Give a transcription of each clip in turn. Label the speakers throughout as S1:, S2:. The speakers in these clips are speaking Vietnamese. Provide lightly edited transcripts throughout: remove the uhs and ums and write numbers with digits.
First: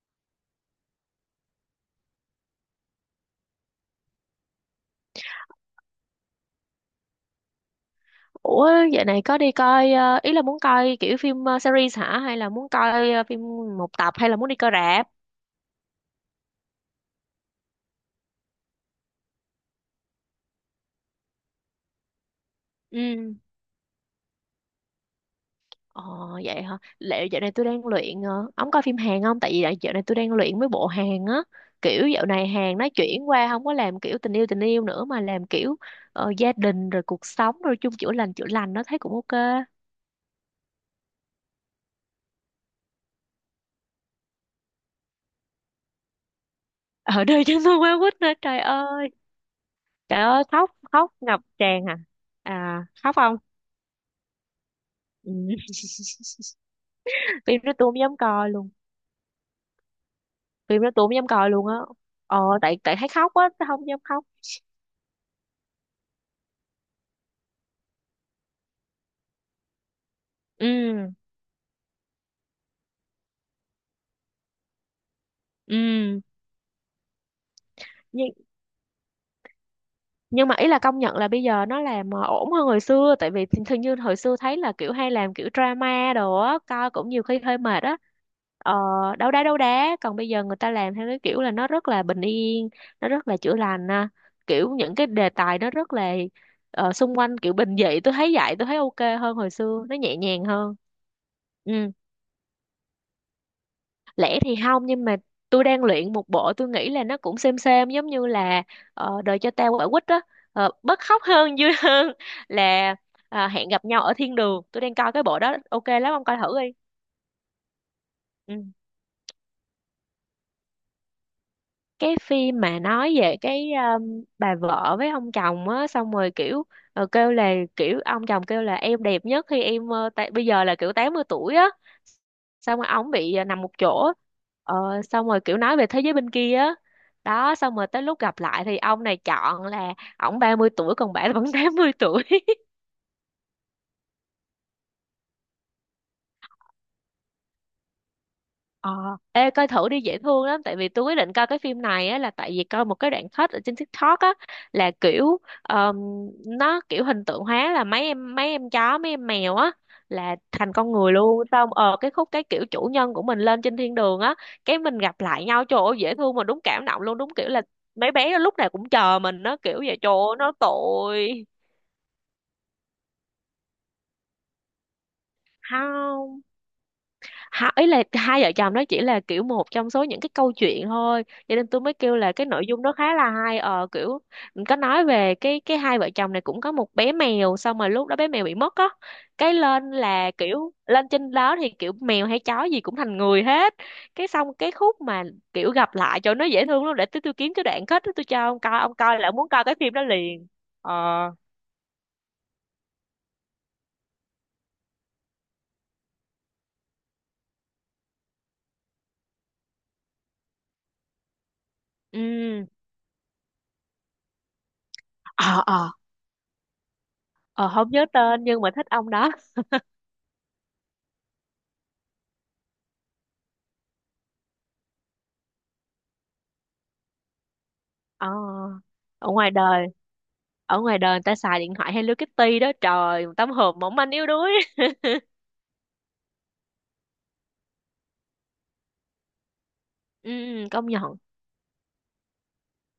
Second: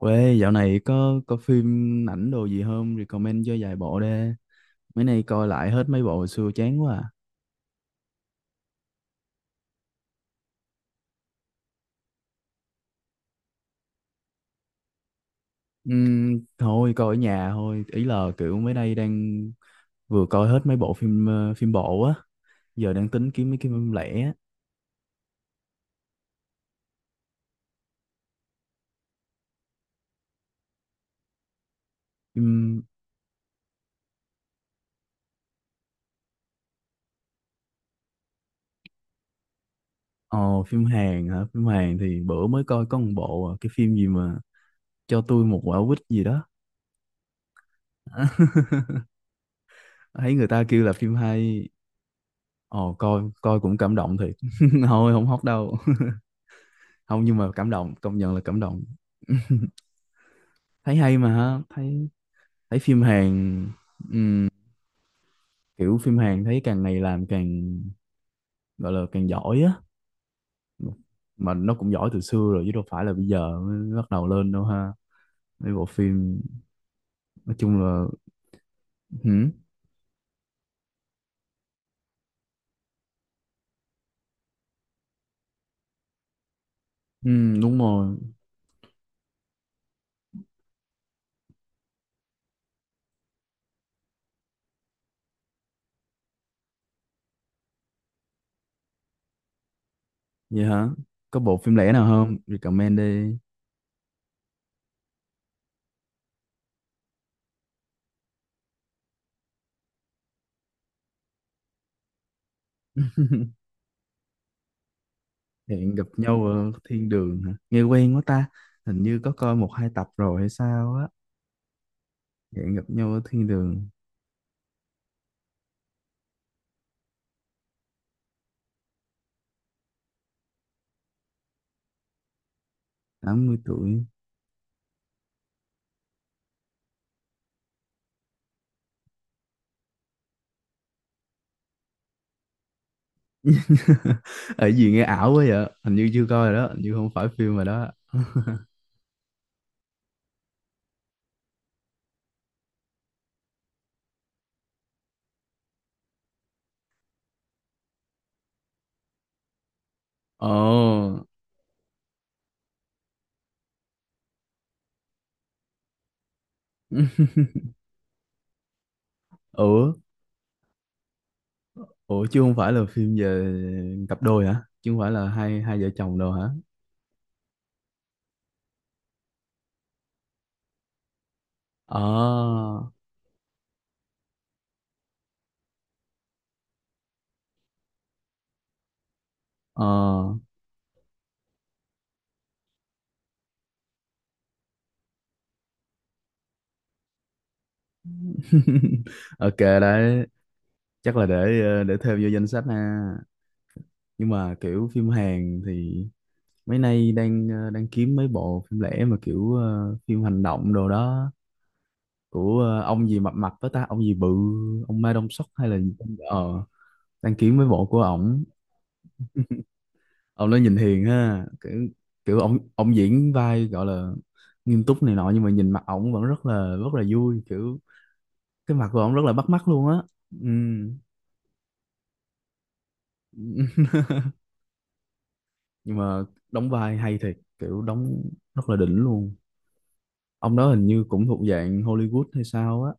S1: Quê dạo này có phim ảnh đồ gì không? Recommend cho vài bộ đi. Mấy nay coi lại hết mấy bộ hồi xưa chán quá à.
S2: Ủa, dạo này có đi coi, ý là muốn coi kiểu phim, series hả, hay là muốn coi phim một tập, hay là muốn đi coi rạp?
S1: Thôi coi ở nhà thôi. Ý là kiểu mấy nay đang vừa coi hết mấy bộ phim phim bộ á. Giờ đang tính
S2: Ừ.
S1: kiếm mấy cái phim lẻ á.
S2: Ờ, vậy hả? Liệu dạo này tôi đang luyện, ông coi phim Hàn không? Tại vì dạo dạo này tôi đang luyện mấy bộ Hàn á. Kiểu dạo này Hàn
S1: Phim
S2: nó chuyển qua không có làm kiểu tình yêu nữa, mà làm kiểu gia đình rồi cuộc sống rồi chung chữa lành chữa lành, nó thấy cũng ok.
S1: ồ phim Hàn hả? Phim Hàn thì bữa mới coi có một bộ à, cái phim gì mà cho tôi một quả quýt gì đó.
S2: Ở đây chúng tôi quá quýt nữa trời ơi. Trời
S1: Thấy
S2: ơi,
S1: người ta
S2: khóc
S1: kêu là
S2: khóc
S1: phim
S2: ngập
S1: hay.
S2: tràn à. À,
S1: Ồ
S2: khóc
S1: coi
S2: không?
S1: coi cũng cảm động thiệt. Thôi không
S2: Ừ.
S1: hóc đâu. Không, nhưng mà
S2: Phim
S1: cảm
S2: đó tôi
S1: động,
S2: không dám
S1: công nhận là
S2: coi
S1: cảm
S2: luôn,
S1: động.
S2: phim đó
S1: Thấy
S2: tôi không
S1: hay
S2: dám
S1: mà
S2: coi
S1: ha,
S2: luôn á.
S1: thấy
S2: Ờ,
S1: thấy
S2: tại tại
S1: phim
S2: thấy khóc á
S1: Hàn,
S2: tôi không dám khóc.
S1: kiểu phim Hàn thấy càng ngày làm càng gọi là càng giỏi á.
S2: Ừ,
S1: Mà nó cũng giỏi từ xưa rồi chứ đâu phải là bây giờ mới bắt đầu lên đâu ha, mấy bộ
S2: ừ,
S1: phim, nói chung là.
S2: nhưng
S1: Hử?
S2: nhưng mà ý là công nhận là bây giờ nó làm ổn hơn hồi xưa, tại vì thường thường như hồi xưa thấy là kiểu hay làm kiểu drama đồ á, coi cũng nhiều
S1: Ừ,
S2: khi hơi
S1: đúng
S2: mệt á.
S1: rồi.
S2: ờ Đấu đá đấu đá, còn bây giờ người ta làm theo cái kiểu là nó rất là bình yên, nó rất là chữa lành à. Kiểu những cái đề tài nó rất là xung quanh kiểu bình dị, tôi thấy vậy, tôi thấy ok hơn hồi xưa, nó nhẹ nhàng
S1: Vậy
S2: hơn.
S1: hả? Có bộ
S2: Ừ,
S1: phim lẻ nào không, recommend đi.
S2: lẻ thì không, nhưng mà tôi đang luyện một bộ, tôi nghĩ là nó cũng xem giống như là đời cho tao quả quýt đó, bớt khóc hơn, vui hơn là à, hẹn gặp nhau ở thiên đường. Tôi đang coi cái bộ đó, ok
S1: Hẹn
S2: lắm,
S1: gặp
S2: ông coi
S1: nhau
S2: thử
S1: ở
S2: đi.
S1: thiên đường hả? Nghe quen quá ta.
S2: Ừ.
S1: Hình như có coi một hai tập rồi hay sao á.
S2: Cái phim
S1: Hẹn
S2: mà
S1: gặp nhau
S2: nói
S1: ở
S2: về
S1: thiên
S2: cái
S1: đường.
S2: bà vợ với ông chồng á, xong rồi kiểu kêu là kiểu ông chồng kêu là em đẹp nhất khi em, bây giờ là kiểu 80 tuổi á, xong rồi ổng bị
S1: tám mươi
S2: nằm một
S1: tuổi
S2: chỗ, ờ, xong rồi kiểu nói về thế giới bên kia á. Đó, xong rồi tới lúc gặp lại thì ông này chọn là ổng 30 tuổi, còn bà vẫn 80 tuổi.
S1: Ở gì, nghe ảo quá vậy, hình như chưa coi rồi đó, hình như không phải phim rồi đó.
S2: Ờ, ê coi thử đi, dễ thương lắm. Tại vì tôi quyết định coi cái phim này á là tại vì coi một cái đoạn cut ở trên TikTok á, là kiểu nó kiểu hình tượng hóa là mấy em, mấy em chó mấy em mèo á, là thành con người
S1: Ồ.
S2: luôn. Xong cái khúc cái kiểu chủ nhân của mình lên trên thiên đường á, cái mình gặp lại nhau, trời ơi dễ thương mà đúng cảm động luôn, đúng kiểu là mấy bé nó lúc nào cũng chờ mình, nó kiểu
S1: Ủa,
S2: vậy, trời ơi nó tội.
S1: ủa chứ không phải là phim về cặp đôi hả, chứ không phải là hai hai vợ chồng đâu
S2: Không,
S1: hả?
S2: ý là hai vợ chồng nó chỉ là kiểu một trong số những cái câu chuyện thôi, cho nên tôi mới
S1: Ờ,
S2: kêu là cái nội dung nó khá là hay. Ờ Kiểu có nói về cái hai vợ chồng này cũng có một bé mèo, xong rồi lúc đó bé mèo bị mất á, cái lên là
S1: ờ.
S2: kiểu lên trên đó thì kiểu mèo hay chó gì cũng thành người hết. Cái xong cái khúc mà kiểu gặp lại cho nó dễ thương lắm. Để tôi kiếm cái đoạn kết đó tôi cho ông coi, ông coi là muốn
S1: Ok
S2: coi cái phim đó
S1: đấy.
S2: liền.
S1: Chắc là
S2: Ờ,
S1: để để thêm vô danh sách ha. Nhưng mà kiểu phim Hàn thì mấy nay đang kiếm mấy bộ phim lẻ, mà kiểu phim hành động đồ đó,
S2: ừ,
S1: của ông gì mập mập đó ta, ông gì bự, ông Ma Đông Sóc
S2: ờ,
S1: hay là.
S2: ờ,
S1: ờ Đăng kiếm với
S2: ờ
S1: bộ
S2: không
S1: của
S2: nhớ
S1: ổng.
S2: tên nhưng mà thích ông đó.
S1: Ông nó nhìn hiền ha, kiểu kiểu ổng ổng diễn vai gọi là nghiêm túc này nọ nhưng mà nhìn mặt ổng vẫn rất là vui kiểu.
S2: Ờ,
S1: Cái mặt của ổng rất
S2: ở
S1: là bắt
S2: ngoài
S1: mắt
S2: đời,
S1: luôn á. Ừ.
S2: ở ngoài đời người ta xài điện thoại Hello Kitty đó, trời, một tấm hộp mỏng manh yếu đuối.
S1: Nhưng mà đóng vai hay thiệt, kiểu đóng rất là đỉnh luôn.
S2: Ừ,
S1: Ông
S2: ừ,
S1: đó hình
S2: công nhận.
S1: như cũng thuộc dạng Hollywood hay sao á.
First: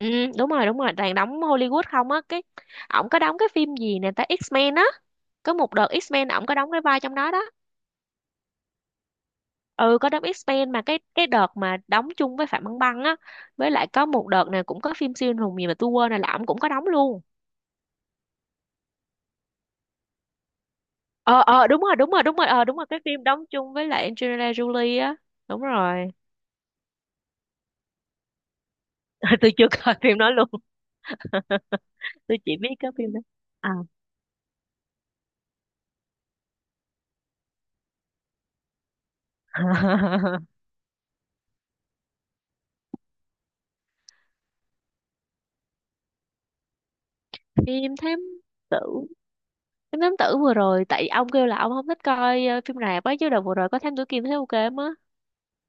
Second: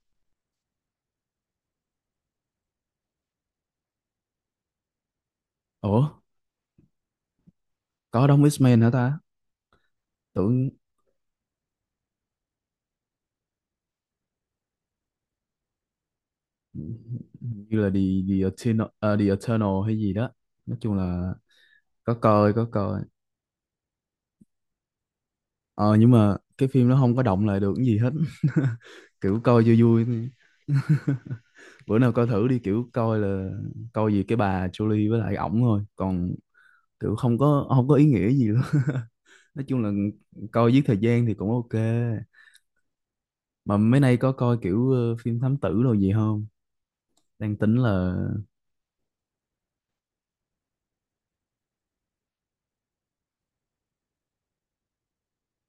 S2: Ừ, đúng rồi đúng rồi, toàn đóng Hollywood không á. Cái ổng có đóng cái phim gì nè ta, X-Men á, có một đợt
S1: Ủa,
S2: X-Men ổng có đóng cái vai trong đó đó.
S1: có đóng X-Men hả ta?
S2: Ừ, có đóng
S1: Tưởng
S2: X-Men mà cái đợt mà đóng chung với Phạm Băng Băng á. Với lại có một đợt này cũng có phim siêu anh hùng gì mà tôi quên rồi, là ổng cũng có đóng luôn.
S1: như là The Eternal hay gì đó, nói chung là.
S2: Ờ Đúng rồi, đúng
S1: Có
S2: rồi, đúng rồi,
S1: coi có
S2: đúng rồi, cái
S1: coi.
S2: phim đóng chung với lại Angelina Jolie á. Đúng
S1: Ờ
S2: rồi.
S1: nhưng mà cái phim nó không có động lại được cái gì hết. Kiểu
S2: Tôi
S1: coi
S2: chưa
S1: vui
S2: coi
S1: vui
S2: phim đó luôn.
S1: thôi. Bữa nào coi
S2: Tôi
S1: thử
S2: chỉ
S1: đi,
S2: biết
S1: kiểu
S2: cái phim
S1: coi
S2: đó.
S1: là,
S2: Ờ.
S1: coi gì cái bà Jolie với lại ổng thôi, còn kiểu không có ý nghĩa gì luôn. Nói chung là coi giết thời gian thì cũng ok. Mà mấy nay có coi kiểu phim thám tử đồ gì không? Đang tính
S2: Phim
S1: là.
S2: thám tử, phim thám tử vừa rồi, tại ông kêu là ông không thích coi phim rạp á, chứ đợt vừa rồi có thám tử Kiên thấy ok lắm á.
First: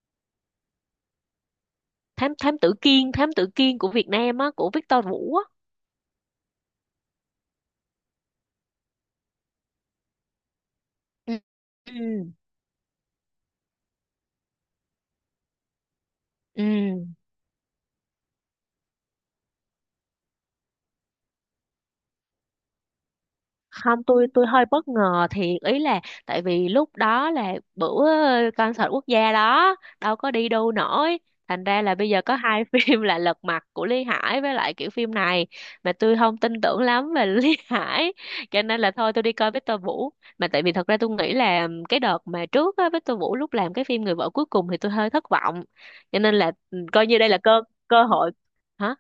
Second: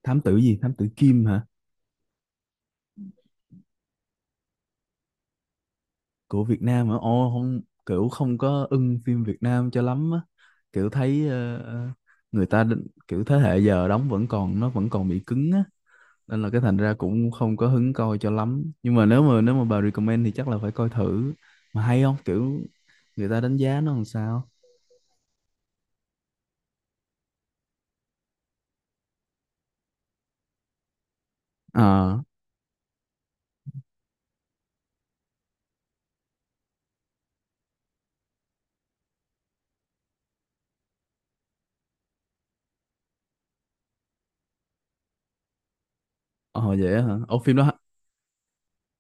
S1: Thám tử gì, thám tử Kim hả?
S2: Thám Thám tử Kiên, thám tử Kiên của Việt Nam á, của Victor Vũ á.
S1: Của Việt Nam hả? Ồ không, kiểu không có ưng phim Việt Nam cho lắm á. Kiểu thấy
S2: Ừ, ừ,
S1: người ta kiểu thế hệ giờ đóng vẫn còn, nó vẫn còn bị cứng á, nên là cái
S2: ừ.
S1: thành ra cũng không có hứng coi cho lắm. Nhưng mà nếu mà bà recommend thì chắc là phải coi thử. Mà hay không? Kiểu người ta đánh giá nó
S2: Không,
S1: làm
S2: tôi, tôi
S1: sao?
S2: hơi bất ngờ thiệt. Ý là tại vì lúc đó là bữa concert quốc gia đó, đâu có đi đâu nổi, thành ra là bây
S1: Ờ,
S2: giờ có hai phim là Lật Mặt của Lý Hải với lại kiểu phim này, mà tôi không tin tưởng lắm về Lý Hải, cho nên là thôi tôi đi coi Victor Vũ. Mà tại vì thật ra tôi nghĩ là cái đợt mà trước á, Victor Vũ lúc làm cái phim Người vợ cuối cùng thì tôi hơi thất vọng, cho nên là
S1: ờ
S2: ừ,
S1: vậy á
S2: coi
S1: hả?
S2: như đây là
S1: Ồ phim
S2: cơ,
S1: đó.
S2: cơ hội. Hả?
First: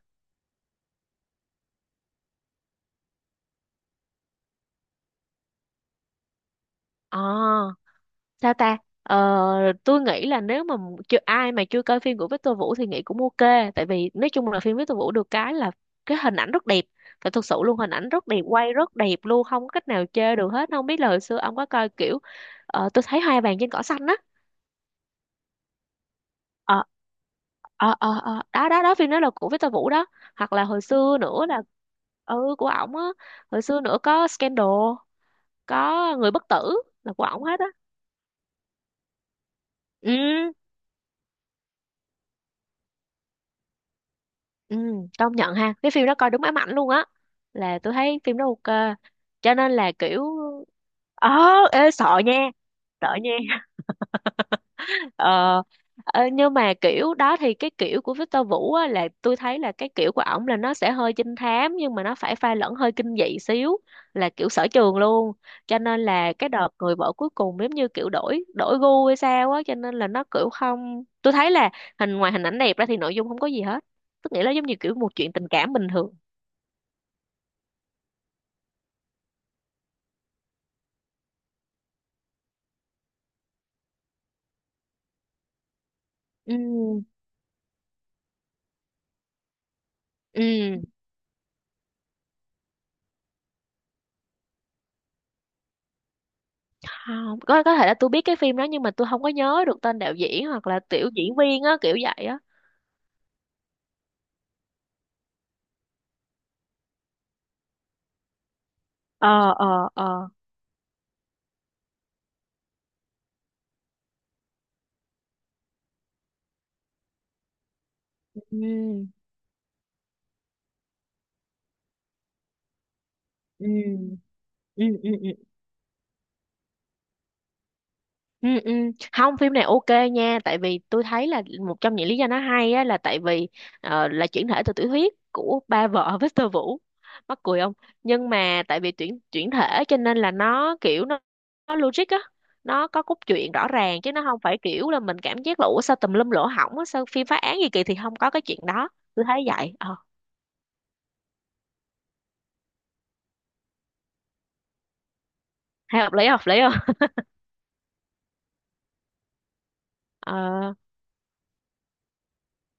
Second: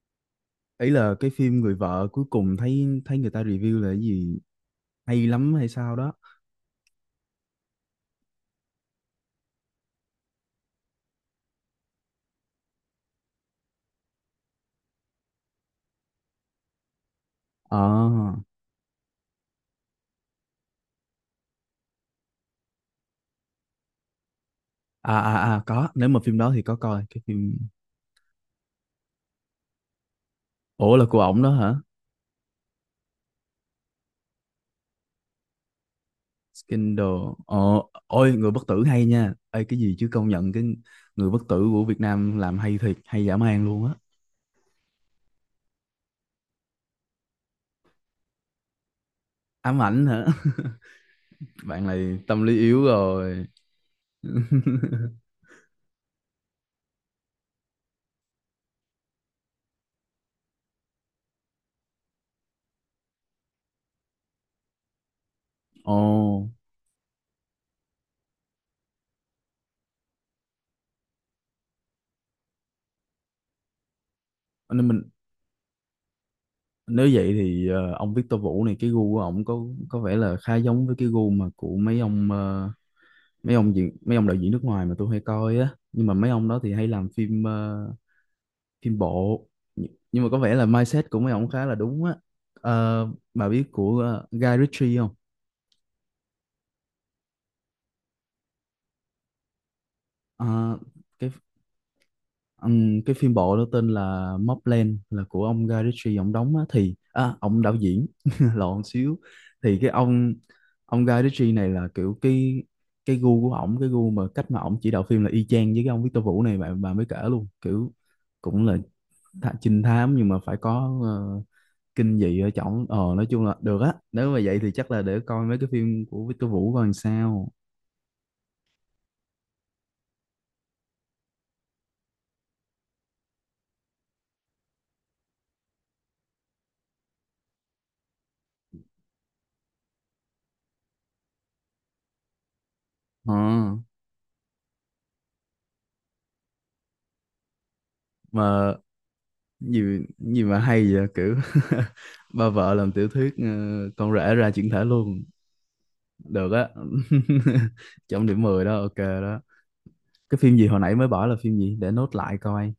S1: Ấy là cái phim Người vợ cuối cùng, thấy thấy người ta review là cái gì hay lắm hay sao đó.
S2: À sao ta, tôi nghĩ là nếu mà chưa, ai mà chưa coi phim của Victor Vũ thì nghĩ cũng ok, tại vì nói chung là phim Victor Vũ được cái là cái hình ảnh rất đẹp. Phải, thực sự luôn,
S1: Ờ,
S2: hình ảnh rất đẹp, quay rất đẹp luôn, không có cách nào chê được hết. Không biết là hồi xưa ông có coi kiểu tôi thấy hoa vàng trên cỏ xanh á.
S1: à à à, có, nếu mà phim đó thì có
S2: Ờ,
S1: coi cái phim.
S2: đó đó đó, phim đó là của Victor Vũ đó, hoặc là hồi
S1: Ủa, là
S2: xưa
S1: của ổng
S2: nữa
S1: đó
S2: là,
S1: hả?
S2: ừ, của ổng á. Hồi xưa nữa có Scandal, có Người bất tử,
S1: Scandal.
S2: là của ổng
S1: Ờ,
S2: hết á.
S1: ôi, người bất tử hay nha. Ê, cái gì chứ, công nhận
S2: Ừ.
S1: cái người bất tử của Việt Nam làm hay thiệt, hay dã man luôn á.
S2: Ừ, công nhận ha, cái phim đó coi đúng ám ảnh luôn á, là tôi thấy phim đó ok, cho nên
S1: Ám
S2: là
S1: ảnh
S2: kiểu
S1: hả?
S2: ờ
S1: Bạn
S2: ê
S1: này
S2: sợ nha,
S1: tâm lý yếu
S2: sợ nha.
S1: rồi.
S2: Ờ, ờ, nhưng mà kiểu đó thì cái kiểu của Victor Vũ á, là tôi thấy là cái kiểu của ổng là nó sẽ hơi trinh thám nhưng mà nó phải pha lẫn hơi kinh dị xíu, là kiểu sở trường luôn. Cho nên là
S1: Ồ,
S2: cái đợt người vợ cuối cùng giống như kiểu đổi đổi gu hay sao á, cho nên là nó kiểu không, tôi thấy là hình, ngoài hình ảnh đẹp ra thì nội dung không có gì hết, tức nghĩa là giống như
S1: nên
S2: kiểu
S1: mình.
S2: một chuyện tình cảm bình thường.
S1: Nếu vậy thì ông Victor Vũ này, cái gu của ổng có vẻ là khá giống với cái gu mà của mấy ông mấy ông diễn mấy ông đạo diễn nước ngoài mà tôi hay coi á. Nhưng mà mấy ông
S2: Ừ,
S1: đó thì hay làm phim phim bộ. Nh- nhưng mà có vẻ là
S2: ừ,
S1: mindset của mấy ông khá là đúng á. Ờ, bà biết của Guy Ritchie không?
S2: không, có có thể là tôi biết cái phim đó nhưng mà tôi không có nhớ được tên đạo diễn hoặc
S1: Ờ,
S2: là tiểu
S1: cái
S2: diễn viên á, kiểu vậy á.
S1: cái phim bộ đó tên là Mobland, là của ông Guy Ritchie ông đóng á, thì ông đạo diễn lộn xíu,
S2: ờ
S1: thì
S2: ờ
S1: cái
S2: ờ
S1: ông Guy Ritchie này là kiểu cái gu của ổng, cái gu mà cách mà ổng chỉ đạo phim là y chang với cái ông Victor Vũ này bạn bà mới kể luôn, kiểu
S2: ừ,
S1: cũng là trinh thám nhưng mà phải có kinh dị ở trỏng. Ờ nói chung là được á,
S2: ừ,
S1: nếu mà vậy thì
S2: ừ,
S1: chắc là
S2: ừ,
S1: để
S2: ừ.
S1: coi mấy cái phim của Victor Vũ coi làm sao.
S2: Ừ, ừ. Không, phim này ok nha, tại vì tôi thấy là một trong những lý do nó hay á, là tại vì là chuyển thể từ tiểu thuyết của ba vợ Victor Vũ, mắc cười không. Nhưng mà tại vì chuyển chuyển thể cho nên là nó kiểu nó logic á, nó có cốt
S1: ờ
S2: truyện rõ ràng, chứ nó không phải kiểu là mình cảm giác là ủa sao tùm lum lỗ hổng á, sao phim phá án gì kỳ, thì không có cái chuyện
S1: mà
S2: đó. Tôi thấy vậy.
S1: gì
S2: Ờ,
S1: gì mà hay vậy kiểu, ba vợ làm tiểu thuyết, con rể ra chuyển thể luôn.
S2: hay, hợp lý, hợp
S1: Được
S2: lý
S1: á.
S2: không.
S1: Trong điểm 10 đó, ok đó. Cái phim gì
S2: Ờ,
S1: hồi nãy mới bỏ là phim gì để nốt lại coi,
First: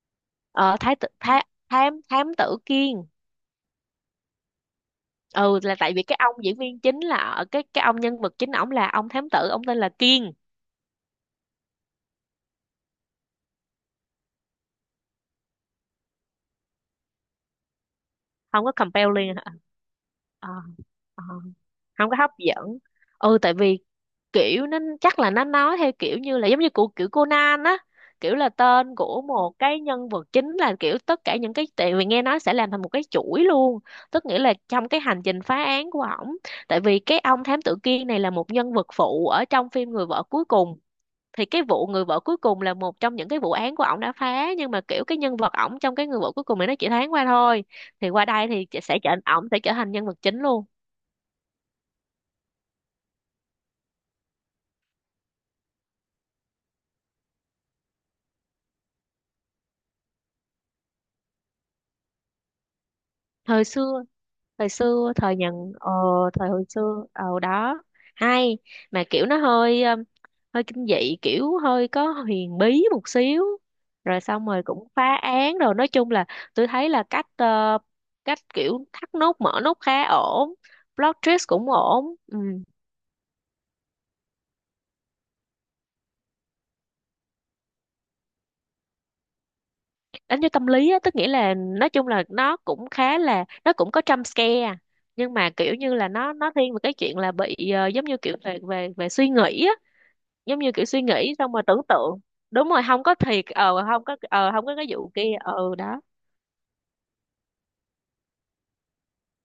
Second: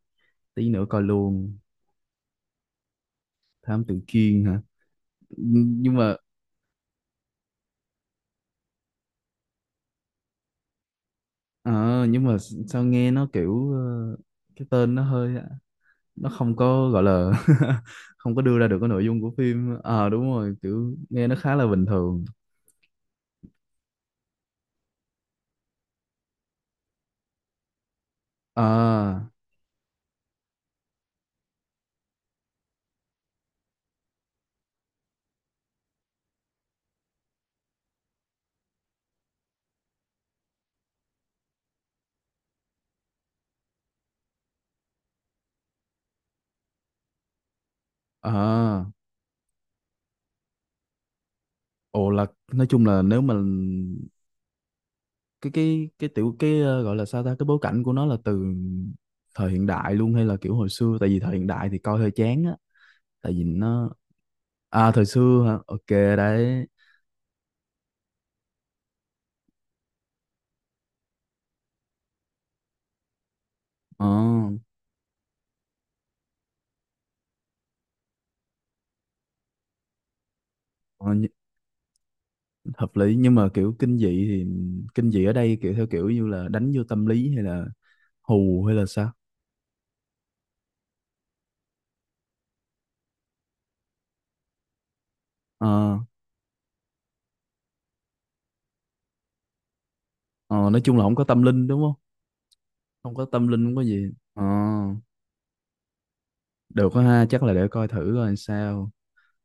S1: tí
S2: ờ,
S1: nữa
S2: thái
S1: coi
S2: tử, thám
S1: luôn.
S2: thám thám tử Kiên.
S1: Thám Tử Kiên hả?
S2: Ừ, là tại
S1: Nhưng
S2: vì
S1: mà
S2: cái ông diễn viên chính, là ở cái ông nhân vật chính ổng là ông thám tử, ông tên là Kiên.
S1: ờ, nhưng mà sao nghe nó kiểu cái tên nó hơi, nó không có gọi là, không có đưa
S2: Không
S1: ra
S2: có
S1: được cái nội dung của
S2: compelling hả?
S1: phim. Ờ Đúng
S2: Ờ,
S1: rồi,
S2: ờ,
S1: kiểu
S2: ờ,
S1: nghe nó khá là bình
S2: không có
S1: thường.
S2: hấp dẫn. Ừ, tại vì kiểu nó chắc là nó nói theo kiểu như là giống như của kiểu Conan á, kiểu là tên của
S1: À
S2: một cái nhân vật chính là kiểu tất cả những cái, tại vì nghe nói sẽ làm thành một cái chuỗi luôn, tức nghĩa là trong cái hành trình phá án của ổng. Tại vì cái ông thám tử Kiên này là một nhân vật phụ ở trong phim Người vợ cuối cùng, thì cái vụ người vợ cuối cùng là một trong những cái vụ án của ổng đã phá, nhưng mà kiểu cái nhân vật ổng trong cái người vợ cuối cùng này nó chỉ thoáng qua thôi, thì qua đây thì chị
S1: à,
S2: sẽ trở, ổng sẽ trở thành nhân vật chính luôn.
S1: ồ là, nói chung là nếu mà cái tiểu cái ờ, gọi là sao ta, cái bối cảnh của nó là từ thời hiện đại luôn hay là kiểu hồi xưa, tại vì thời hiện đại thì coi hơi chán á, tại vì
S2: Thời
S1: nó.
S2: xưa, thời
S1: À, thời
S2: xưa, thời
S1: xưa hả?
S2: nhận,
S1: Ok
S2: ờ, thời hồi
S1: đấy.
S2: xưa, đó, hay mà kiểu nó hơi hơi kinh dị, kiểu hơi có huyền bí một xíu.
S1: ờ
S2: Rồi xong rồi cũng phá án, rồi nói chung là tôi thấy là cách cách kiểu thắt nút mở nút khá ổn,
S1: ờ,
S2: plot
S1: nh-
S2: twist cũng ổn. Ừ.
S1: Hợp lý, nhưng mà kiểu kinh dị thì kinh dị ở đây kiểu theo kiểu như là đánh vô tâm lý hay là hù hay là sao?
S2: Đánh vô tâm lý á, tức nghĩa là nói chung là nó cũng khá là, nó cũng có jump scare, nhưng mà kiểu như
S1: ờ
S2: là nó thiên về cái chuyện là bị giống như kiểu về về về suy nghĩ á, giống
S1: Ờ,
S2: như
S1: nói
S2: kiểu
S1: chung là
S2: suy
S1: không có
S2: nghĩ
S1: tâm
S2: xong rồi
S1: linh đúng
S2: tưởng
S1: không?
S2: tượng. Đúng rồi, không
S1: Không
S2: có
S1: có
S2: thiệt,
S1: tâm linh không có
S2: không
S1: gì.
S2: có,
S1: Ờ,
S2: không có cái vụ kia, đó.
S1: được quá ha, chắc là để coi thử coi sao.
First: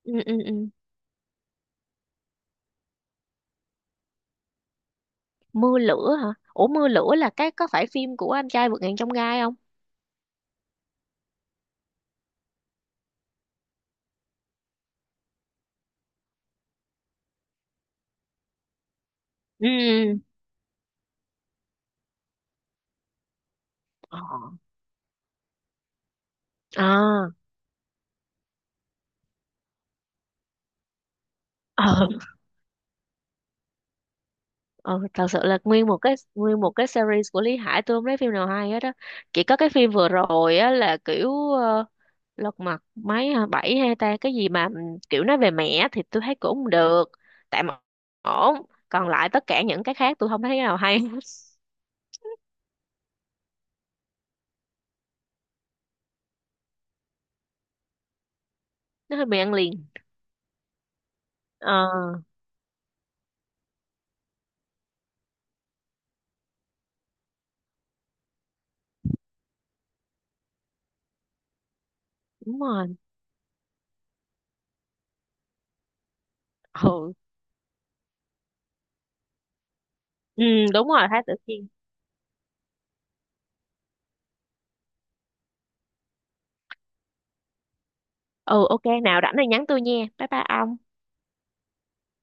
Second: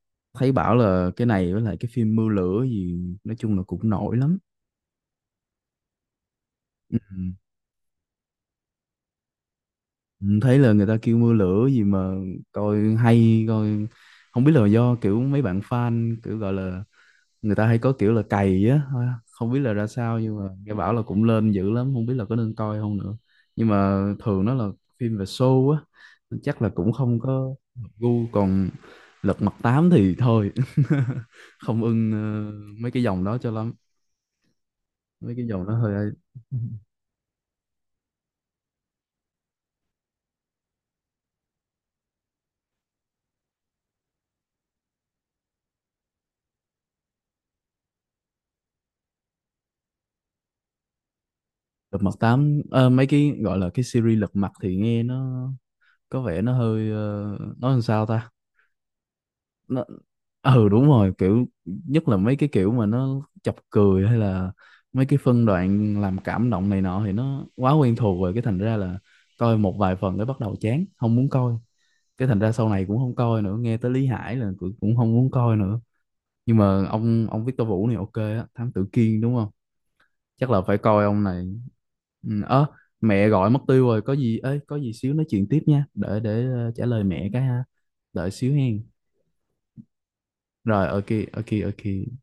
S2: Ừ, ừ,
S1: Thấy
S2: ừ.
S1: bảo là cái này với lại cái phim Mưa Lửa gì nói chung là cũng nổi lắm.
S2: Mưa lửa hả? Ủa, mưa
S1: Ừ.
S2: lửa là cái, có phải phim của anh trai vượt ngàn chông gai không?
S1: Ừ, thấy là người ta kêu Mưa Lửa gì mà coi hay coi, không biết là do kiểu mấy bạn fan kiểu gọi là người ta hay có kiểu là cày á, không biết
S2: Ừ,
S1: là ra
S2: ừ.
S1: sao, nhưng mà nghe bảo là cũng lên dữ lắm, không biết là có nên coi không nữa. Nhưng mà
S2: Ờ,
S1: thường nó là phim về show á, chắc là cũng không
S2: à,
S1: có hợp gu, còn lật mặt tám thì thôi. Không
S2: ờ,
S1: ưng mấy cái dòng đó cho lắm.
S2: Ừ, thật
S1: Mấy
S2: sự
S1: cái
S2: là
S1: dòng đó hơi.
S2: nguyên một cái series của Lý Hải tôi không thấy phim nào hay hết á, chỉ có cái phim vừa rồi á là kiểu lật mặt mấy hả, bảy hay ta, cái gì mà ừ, kiểu nói về mẹ, thì tôi thấy cũng không được, tạm ổn. Còn lại tất cả những cái khác tôi không thấy cái nào hay hết.
S1: Lật mặt tám, mấy cái gọi là cái series lật mặt thì nghe nó có vẻ nó hơi nói làm sao ta,
S2: Nó hơi bị ăn
S1: nó.
S2: liền.
S1: Ừ, đúng rồi, kiểu
S2: Ờ,
S1: nhất là mấy cái kiểu mà nó chọc cười hay là mấy cái phân đoạn làm cảm động này nọ thì nó quá quen thuộc rồi, cái thành ra là coi một vài phần cái bắt đầu chán không muốn coi, cái thành ra
S2: đúng
S1: sau này
S2: rồi.
S1: cũng không coi nữa, nghe tới Lý Hải là cũng cũng không muốn coi nữa. Nhưng mà
S2: Ừ,
S1: ông Victor Vũ này ok á, Thám Tử Kiên đúng không?
S2: ừ,
S1: Chắc là phải
S2: đúng rồi,
S1: coi
S2: Thái
S1: ông
S2: Tử
S1: này.
S2: Kiên.
S1: Ừ, ớ, mẹ gọi mất tiêu rồi, có gì ấy có gì xíu nói chuyện tiếp nha, để trả lời mẹ cái ha, đợi xíu
S2: Ừ, ok,
S1: hen.
S2: nào rảnh thì nhắn tôi nha, bye bye ông.
S1: Rồi ok. Ok ok.